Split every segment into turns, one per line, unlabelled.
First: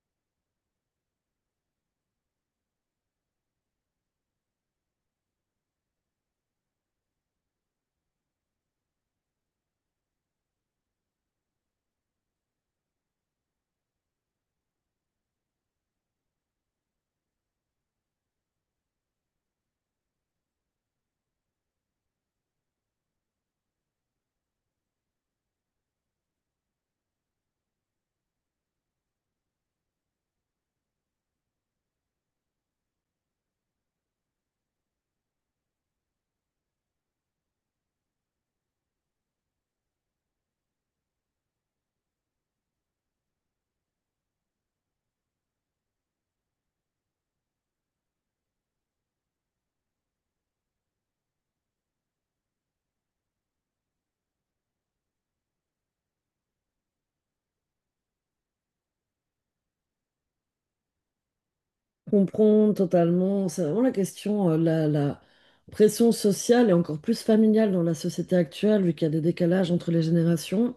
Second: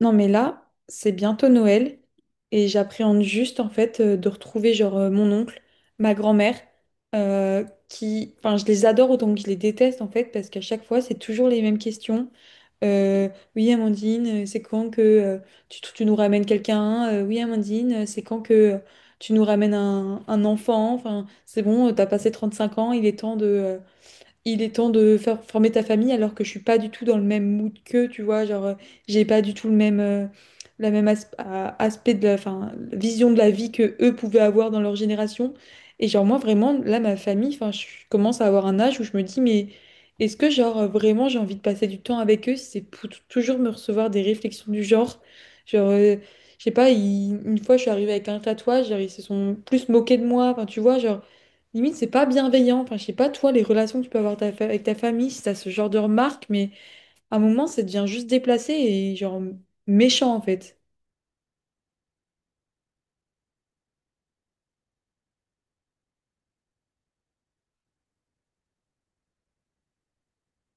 Non, mais là, c'est bientôt Noël et j'appréhende juste en fait de retrouver genre mon oncle, ma grand-mère, euh, qui, enfin, je les adore autant que je les déteste en fait parce qu'à chaque fois, c'est toujours les mêmes questions. Euh, oui, Amandine, c'est quand que tu nous ramènes quelqu'un? Oui, Amandine, c'est quand que tu nous ramènes un enfant? Enfin, c'est bon, t'as passé 35 ans, il est temps de, il est temps de faire former ta famille alors que je suis pas du tout dans le même mood que tu vois genre j'ai pas du tout le même la même aspect de la enfin, vision de la vie que eux pouvaient avoir dans leur génération et genre moi vraiment là ma famille enfin je commence à avoir un âge où je me dis mais est-ce que genre vraiment j'ai envie de passer du temps avec eux si c'est pour toujours me recevoir des réflexions du genre genre euh, je sais pas une fois je suis arrivée avec un tatouage genre, ils se sont plus moqués de moi enfin tu vois genre limite, c'est pas bienveillant. Enfin, je sais pas, toi, les relations que tu peux avoir ta avec ta famille, si t'as ce genre de remarques, mais à un moment, ça devient juste déplacé et genre méchant, en fait.
Comprendre totalement, c'est vraiment la question, la pression sociale et encore plus familiale dans la société actuelle, vu qu'il y a des décalages entre les générations.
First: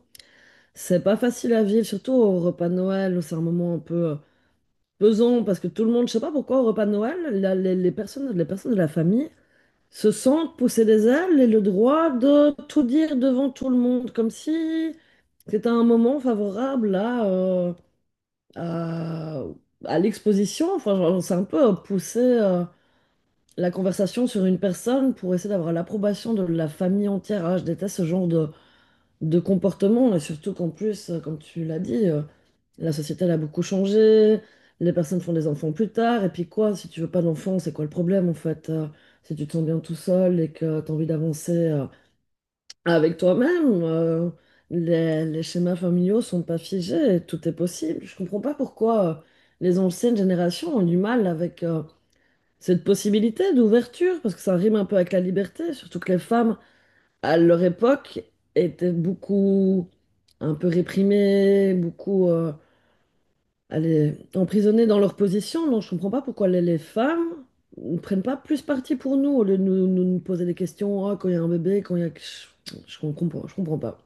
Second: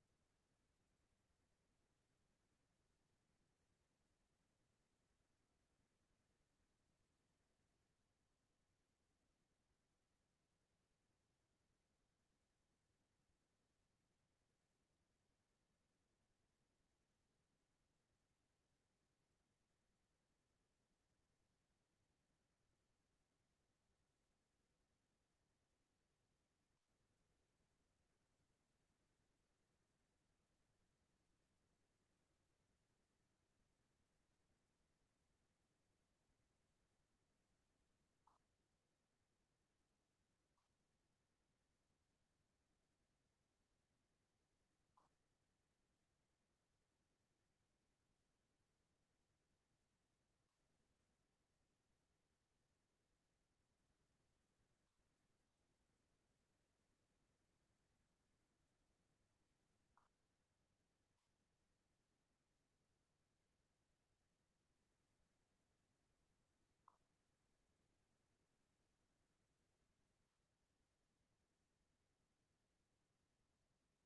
C'est pas facile à vivre, surtout au repas de Noël, où c'est un moment un peu pesant, parce que tout le monde, je sais pas pourquoi, au repas de Noël, les personnes, les personnes de la famille se sentent pousser des ailes et le droit de tout dire devant tout le monde, comme si c'était un moment favorable à, à l'exposition. Enfin, genre, c'est un peu poussé la conversation sur une personne pour essayer d'avoir l'approbation de la famille entière. Ah, je déteste ce genre de comportement, et surtout qu'en plus, comme tu l'as dit, la société elle a beaucoup changé, les personnes font des enfants plus tard, et puis quoi, si tu veux pas d'enfants, c'est quoi le problème en fait? Si tu te sens bien tout seul et que tu as envie d'avancer avec toi-même. Les schémas familiaux sont pas figés, et tout est possible. Je comprends pas pourquoi les anciennes générations ont du mal avec cette possibilité d'ouverture, parce que ça rime un peu avec la liberté, surtout que les femmes, à leur époque, étaient beaucoup un peu réprimées, beaucoup allez, emprisonnées dans leur position. Donc je comprends pas pourquoi les femmes ne prennent pas plus parti pour nous, au lieu de nous poser des questions. Ah, quand il y a un bébé, quand il y a. Je comprends, je comprends pas.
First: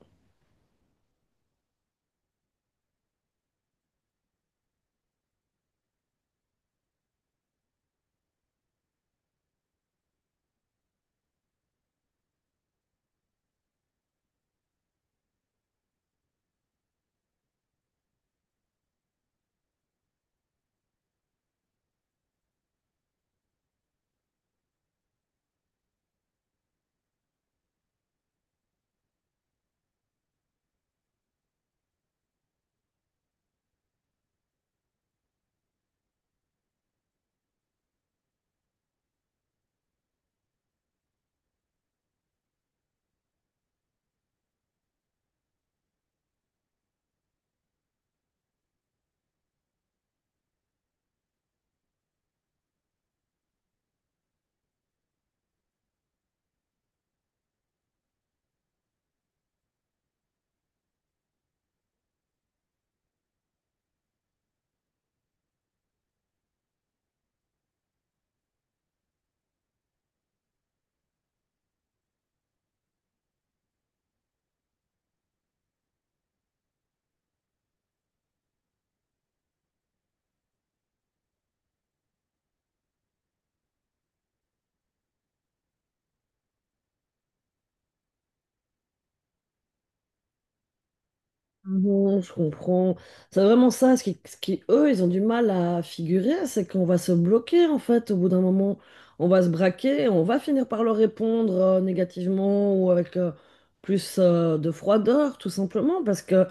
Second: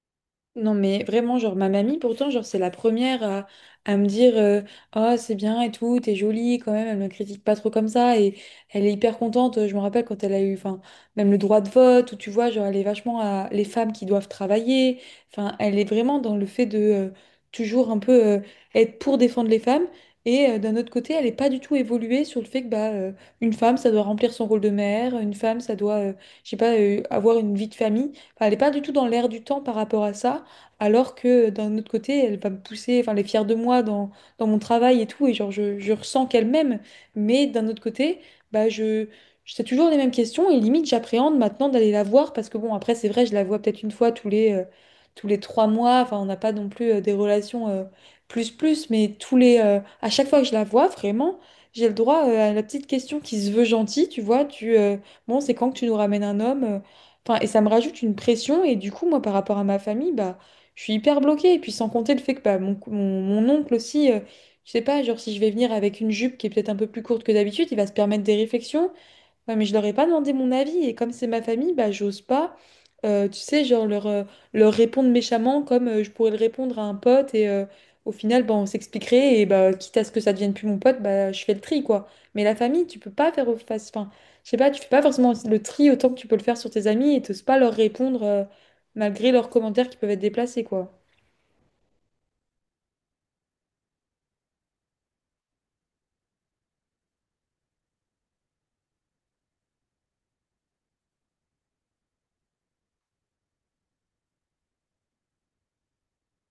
Non mais vraiment genre ma mamie pourtant genre c'est la première à me dire oh c'est bien et tout t'es jolie quand même elle me critique pas trop comme ça et elle est hyper contente je me rappelle quand elle a eu enfin même le droit de vote où tu vois genre elle est vachement à les femmes qui doivent travailler enfin elle est vraiment dans le fait de toujours un peu être pour défendre les femmes et d'un autre côté elle est pas du tout évoluée sur le fait que bah une femme ça doit remplir son rôle de mère une femme ça doit je sais pas avoir une vie de famille. Enfin, elle n'est pas du tout dans l'air du temps par rapport à ça alors que d'un autre côté, elle va me pousser, enfin, elle est fière de moi dans, dans mon travail et tout, et genre, je ressens qu'elle m'aime, mais d'un autre côté, bah, c'est toujours les mêmes questions, et limite, j'appréhende maintenant d'aller la voir, parce que bon, après, c'est vrai, je la vois peut-être une fois tous les 3 mois, enfin, on n'a pas non plus des relations plus plus, mais tous les, à chaque fois que je la vois, vraiment, j'ai le droit à la petite question qui se veut gentille, tu vois, bon, c'est quand que tu nous ramènes un homme? Enfin, et ça me rajoute une pression, et du coup, moi, par rapport à ma famille, bah, je suis hyper bloquée. Et puis sans compter le fait que bah, mon oncle aussi, je sais pas, genre si je vais venir avec une jupe qui est peut-être un peu plus courte que d'habitude, il va se permettre des réflexions. Ouais, mais je leur ai pas demandé mon avis. Et comme c'est ma famille, bah, j'ose pas, tu sais, genre leur répondre méchamment comme je pourrais le répondre à un pote. Et au final, bah, on s'expliquerait. Et bah, quitte à ce que ça devienne plus mon pote, bah, je fais le tri, quoi. Mais la famille, tu peux pas faire au face. Enfin, je sais pas, tu fais pas forcément le tri autant que tu peux le faire sur tes amis et t'oses pas leur répondre malgré leurs commentaires qui peuvent être déplacés, quoi.
Non, je comprends. C'est vraiment ça, ce qui, eux, ils ont du mal à figurer, c'est qu'on va se bloquer, en fait, au bout d'un moment. On va se braquer, on va finir par leur répondre négativement ou avec plus de froideur, tout simplement, parce que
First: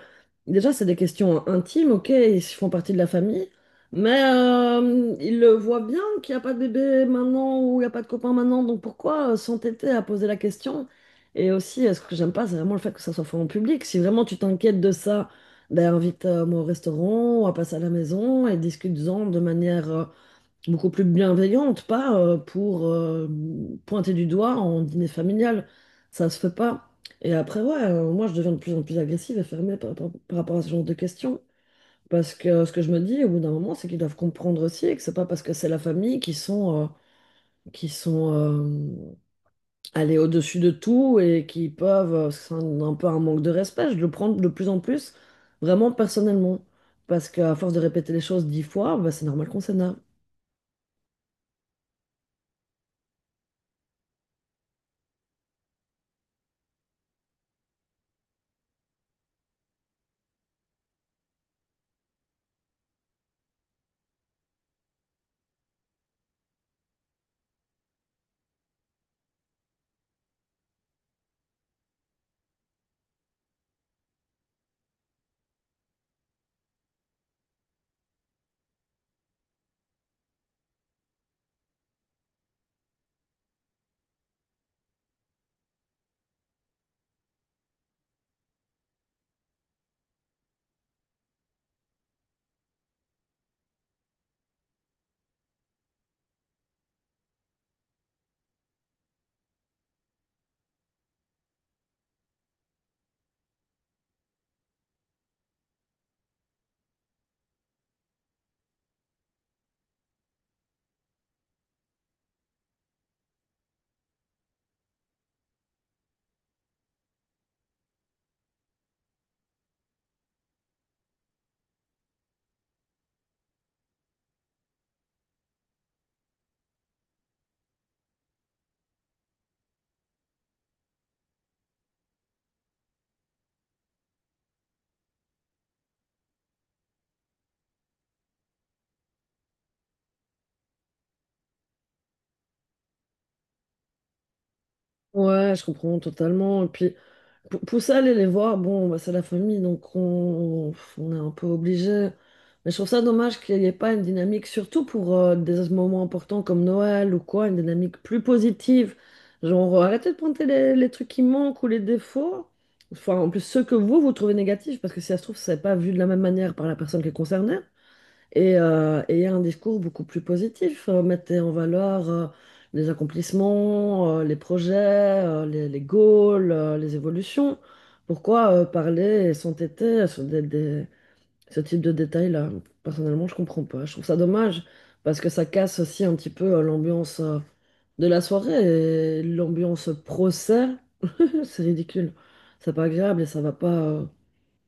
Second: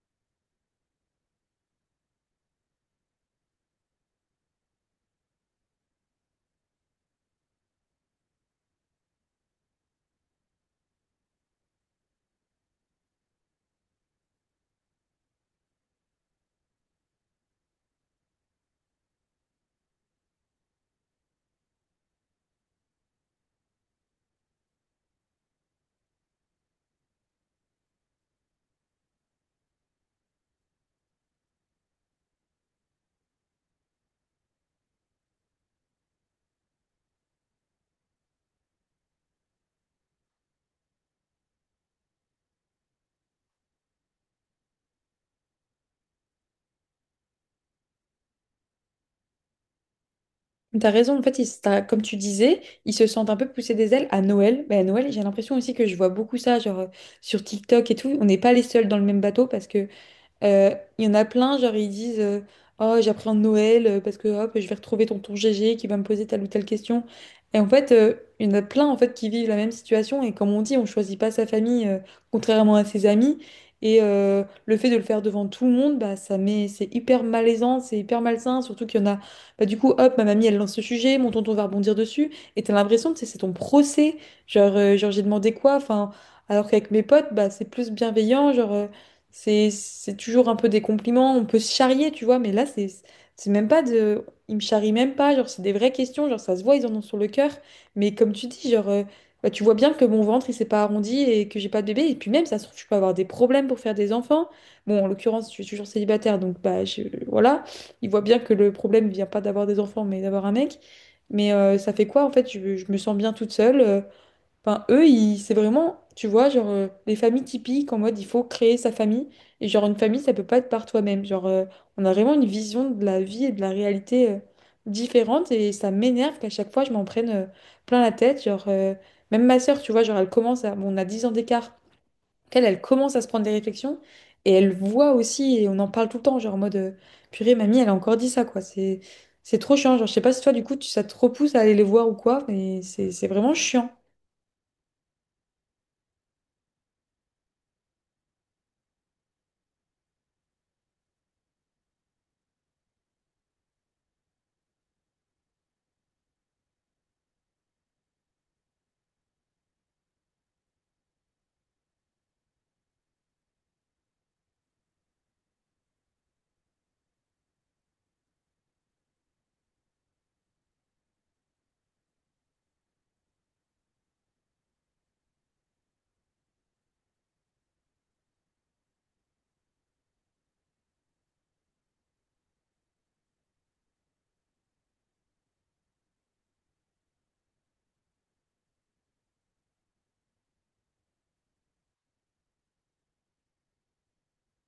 déjà, c'est des questions intimes. Ok, ils font partie de la famille, mais ils le voient bien qu'il n'y a pas de bébé maintenant ou il n'y a pas de copain maintenant, donc pourquoi s'entêter à poser la question? Et aussi, ce que j'aime pas, c'est vraiment le fait que ça soit fait en public. Si vraiment tu t'inquiètes de ça, ben invite-moi au restaurant, à passer à la maison et discute-en de manière beaucoup plus bienveillante, pas pour pointer du doigt en dîner familial. Ça se fait pas. Et après, ouais, moi je deviens de plus en plus agressive et fermée par rapport à ce genre de questions. Parce que ce que je me dis au bout d'un moment, c'est qu'ils doivent comprendre aussi et que c'est pas parce que c'est la famille qu'ils sont, qui sont aller au-dessus de tout et qui peuvent, c'est un peu un manque de respect, je le prends de plus en plus, vraiment personnellement. Parce qu'à force de répéter les choses 10 fois, bah, c'est normal qu'on s'énerve.
T'as raison, en fait, comme tu disais, ils se sentent un peu poussés des ailes à Noël. Mais à Noël, j'ai l'impression aussi que je vois beaucoup ça, genre sur TikTok et tout. On n'est pas les seuls dans le même bateau parce que il y en a plein, genre ils disent oh, j'appréhende Noël parce que hop, je vais retrouver tonton GG qui va me poser telle ou telle question. Et en fait, il y en a plein en fait qui vivent la même situation. Et comme on dit, on choisit pas sa famille contrairement à ses amis. Et le fait de le faire devant tout le monde, bah, ça met, c'est hyper malaisant, c'est hyper malsain. Surtout qu'il y en a, bah, du coup, hop, ma mamie elle lance ce sujet, mon tonton va rebondir dessus. Et t'as l'impression que c'est ton procès. Genre j'ai demandé quoi? Enfin, alors qu'avec mes potes, bah, c'est plus bienveillant. C'est toujours un peu des compliments, on peut se charrier, tu vois, mais là, c'est même pas de... Ils me charrient même pas, genre, c'est des vraies questions, genre, ça se voit, ils en ont sur le cœur. Mais comme tu dis, bah, tu vois bien que mon ventre, il s'est pas arrondi et que j'ai pas de bébé. Et puis même, ça se trouve, je peux avoir des problèmes pour faire des enfants. Bon, en l'occurrence, je suis toujours célibataire, donc, bah, voilà. Ils voient bien que le problème vient pas d'avoir des enfants, mais d'avoir un mec. Mais ça fait quoi, en fait? Je me sens bien toute seule. Enfin, c'est vraiment, tu vois, les familles typiques en mode il faut créer sa famille. Et genre, une famille, ça peut pas être par toi-même. On a vraiment une vision de la vie et de la réalité différente. Et ça m'énerve qu'à chaque fois, je m'en prenne plein la tête. Même ma sœur, tu vois, genre, elle commence à. Bon, on a 10 ans d'écart. Elle commence à se prendre des réflexions. Et elle voit aussi, et on en parle tout le temps, en mode purée, mamie, elle a encore dit ça, quoi. C'est trop chiant. Je sais pas si toi, du coup, tu, ça te repousse à aller les voir ou quoi, mais c'est vraiment chiant.
Ouais, je comprends totalement. Et puis, pour ça, aller les voir, bon, bah, c'est la famille, donc on est un peu obligé. Mais je trouve ça dommage qu'il n'y ait pas une dynamique, surtout pour des moments importants comme Noël ou quoi, une dynamique plus positive. Genre, arrêtez de pointer les trucs qui manquent ou les défauts. Enfin, en plus, ceux que vous, vous trouvez négatifs, parce que si ça se trouve, c'est pas vu de la même manière par la personne qui est concernée, et un discours beaucoup plus positif mettait en valeur les accomplissements, les projets, les goals, les évolutions. Pourquoi parler et s'entêter sur ce type de détails-là? Personnellement, je comprends pas. Je trouve ça dommage parce que ça casse aussi un petit peu l'ambiance de la soirée, et l'ambiance procès, c'est ridicule. C'est pas agréable et ça va pas. euh,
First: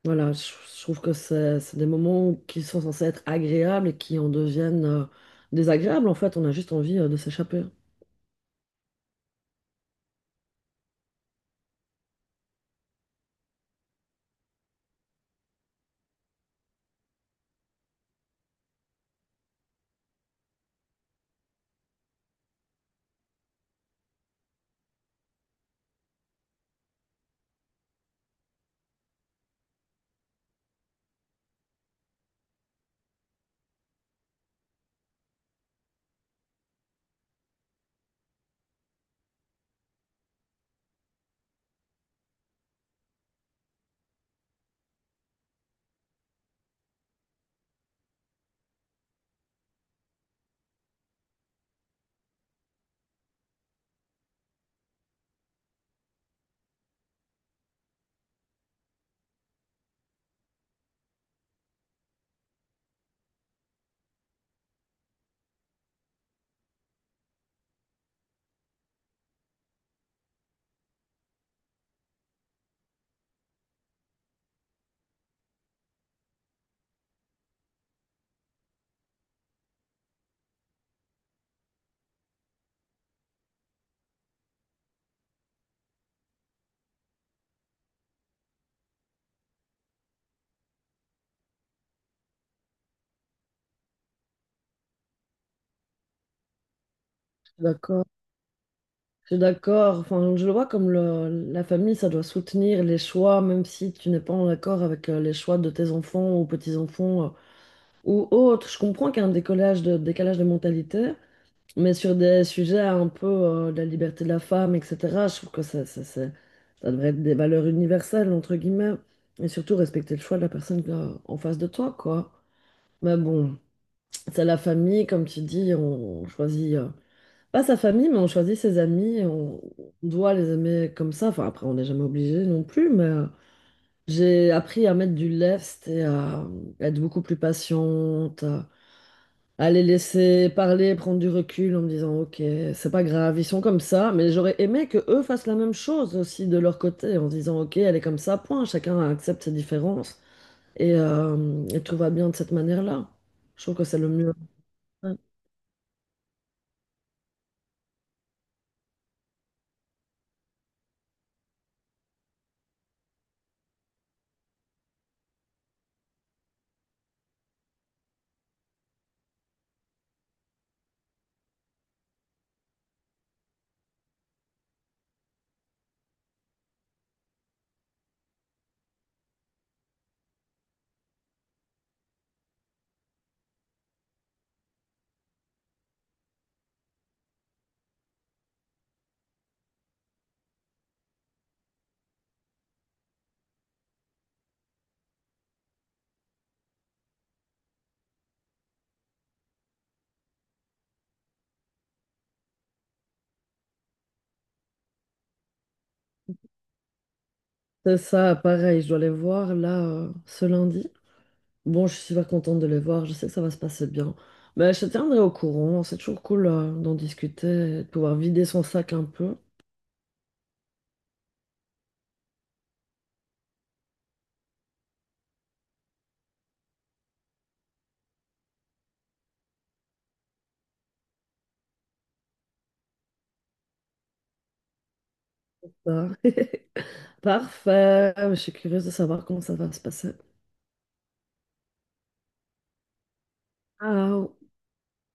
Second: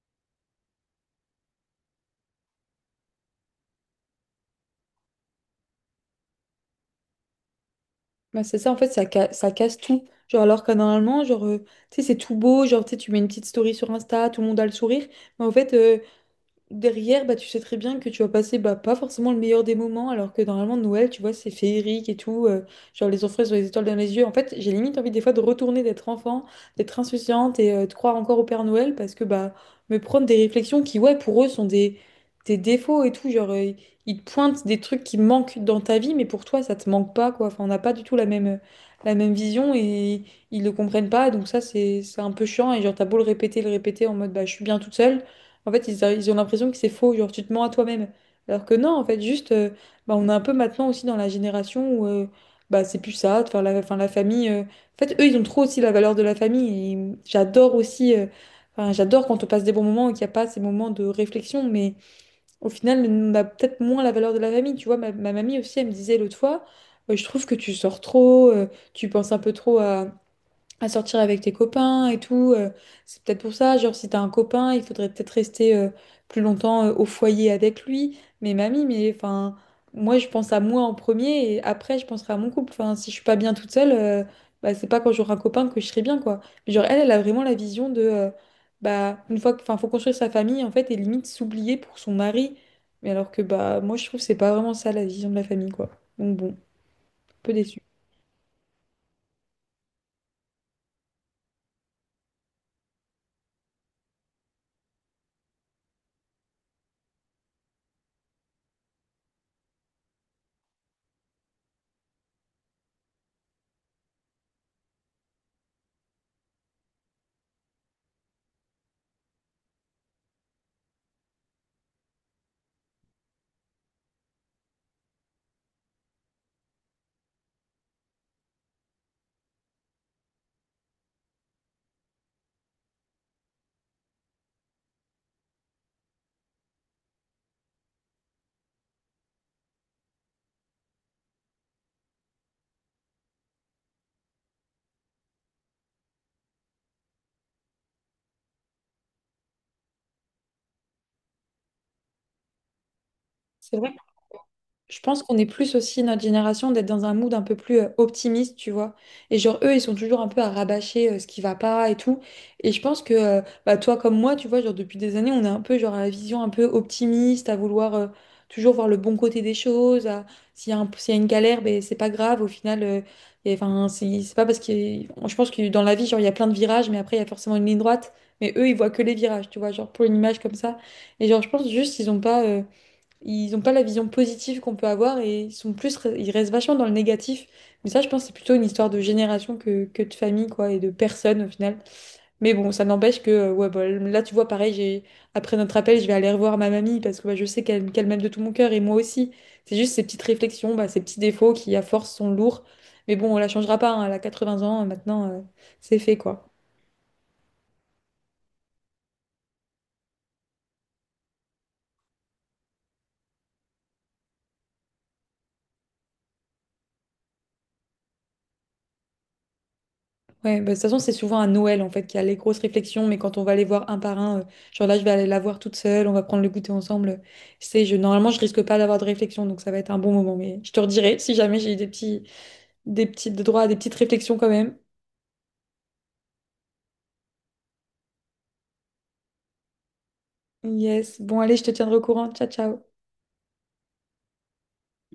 voilà, je trouve que c'est des moments qui sont censés être agréables et qui en deviennent désagréables. En fait, on a juste envie de s'échapper.
Bah, c'est ça, en fait, ça casse tout. Genre, alors que normalement, genre, tu sais, c'est tout beau, genre, tu sais, tu mets une petite story sur Insta, tout le monde a le sourire. Mais en fait, derrière, bah, tu sais très bien que tu vas passer bah, pas forcément le meilleur des moments, alors que normalement, Noël, tu vois, c'est féerique et tout. Genre, les enfants, ils ont les étoiles dans les yeux. En fait, j'ai limite envie des fois de retourner, d'être enfant, d'être insouciante et de croire encore au Père Noël parce que, bah, me prendre des réflexions qui, ouais, pour eux, sont des défauts et tout. Ils te pointent des trucs qui manquent dans ta vie, mais pour toi, ça te manque pas, quoi. Enfin, on n'a pas du tout la même vision et ils le comprennent pas. Donc, ça, c'est un peu chiant. Et genre, t'as beau le répéter en mode, bah, je suis bien toute seule. En fait, ils ont l'impression que c'est faux, genre tu te mens à toi-même. Alors que non, en fait, juste, bah, on est un peu maintenant aussi dans la génération où bah, c'est plus ça, de faire la, enfin, la famille. En fait, eux, ils ont trop aussi la valeur de la famille. Et j'adore aussi, enfin, j'adore quand on passe des bons moments et qu'il n'y a pas ces moments de réflexion, mais au final, on a peut-être moins la valeur de la famille. Tu vois, ma mamie aussi, elle me disait l'autre fois, je trouve que tu sors trop, tu penses un peu trop à sortir avec tes copains et tout. C'est peut-être pour ça, genre si t'as un copain, il faudrait peut-être rester plus longtemps au foyer avec lui. Mais mamie, mais enfin, moi je pense à moi en premier et après je penserai à mon couple. Enfin, si je suis pas bien toute seule, bah c'est pas quand j'aurai un copain que je serai bien quoi. Mais genre elle a vraiment la vision de bah une fois que, enfin, faut construire sa famille en fait et limite s'oublier pour son mari. Mais alors que bah moi je trouve que c'est pas vraiment ça la vision de la famille quoi. Donc bon, un peu déçu.
D'accord. Je suis d'accord. Enfin, je le vois comme la famille, ça doit soutenir les choix, même si tu n'es pas en accord avec les choix de tes enfants ou petits-enfants ou autres. Je comprends qu'il y a un décalage de mentalité, mais sur des sujets un peu de la liberté de la femme, etc., je trouve que ça devrait être des valeurs universelles, entre guillemets, et surtout respecter le choix de la personne en face de toi, quoi. Mais bon, c'est la famille, comme tu dis, on choisit, pas sa famille, mais on choisit ses amis, et on doit les aimer comme ça. Enfin, après, on n'est jamais obligé non plus, mais j'ai appris à mettre du lest et à être beaucoup plus patiente, à les laisser parler, prendre du recul en me disant, ok, c'est pas grave, ils sont comme ça, mais j'aurais aimé que eux fassent la même chose aussi de leur côté, en se disant, ok, elle est comme ça, point, chacun accepte ses différences, et tout va bien de cette manière-là. Je trouve que c'est le mieux.
Je pense qu'on est plus aussi notre génération d'être dans un mood un peu plus optimiste, tu vois. Et genre, eux, ils sont toujours un peu à rabâcher ce qui va pas et tout. Et je pense que, bah, toi comme moi, tu vois, genre, depuis des années, on est un peu, genre, à la vision un peu optimiste, à vouloir toujours voir le bon côté des choses. S'il y a s'il y a une galère, ben, c'est pas grave. Au final, et, enfin, c'est pas parce que. Je pense que dans la vie, genre, il y a plein de virages, mais après, il y a forcément une ligne droite. Mais eux, ils voient que les virages, tu vois, genre, pour une image comme ça. Et genre, je pense juste, ils ont pas. Ils n'ont pas la vision positive qu'on peut avoir et ils sont plus, ils restent vachement dans le négatif. Mais ça, je pense, que c'est plutôt une histoire de génération que de famille, quoi, et de personne au final. Mais bon, ça n'empêche que, ouais, bah, là, tu vois, pareil, après notre appel, je vais aller revoir ma mamie parce que bah, je sais qu'elle m'aime de tout mon cœur et moi aussi. C'est juste ces petites réflexions, bah, ces petits défauts qui, à force, sont lourds. Mais bon, on la changera pas, hein, elle a 20 ans, maintenant, c'est fait, quoi.
C'est ça, pareil, je dois les voir là ce lundi. Bon, je suis super contente de les voir, je sais que ça va se passer bien. Mais je te tiendrai au courant, c'est toujours cool d'en discuter, et de pouvoir vider son sac un peu.
Ouais, bah, de toute façon, c'est souvent à Noël en fait qu'il y a les grosses réflexions, mais quand on va les voir un par un, genre là, je vais aller la voir toute seule, on va prendre le goûter ensemble. C'est, je, normalement, je risque pas d'avoir de réflexion, donc ça va être un bon moment. Mais je te redirai si jamais j'ai eu des petits, des petits des droits à des petites réflexions quand même.
Ça. Parfait. Je suis curieuse de savoir comment ça va se passer.
Yes, bon, allez, je te tiendrai au courant. Ciao, ciao.
Ah,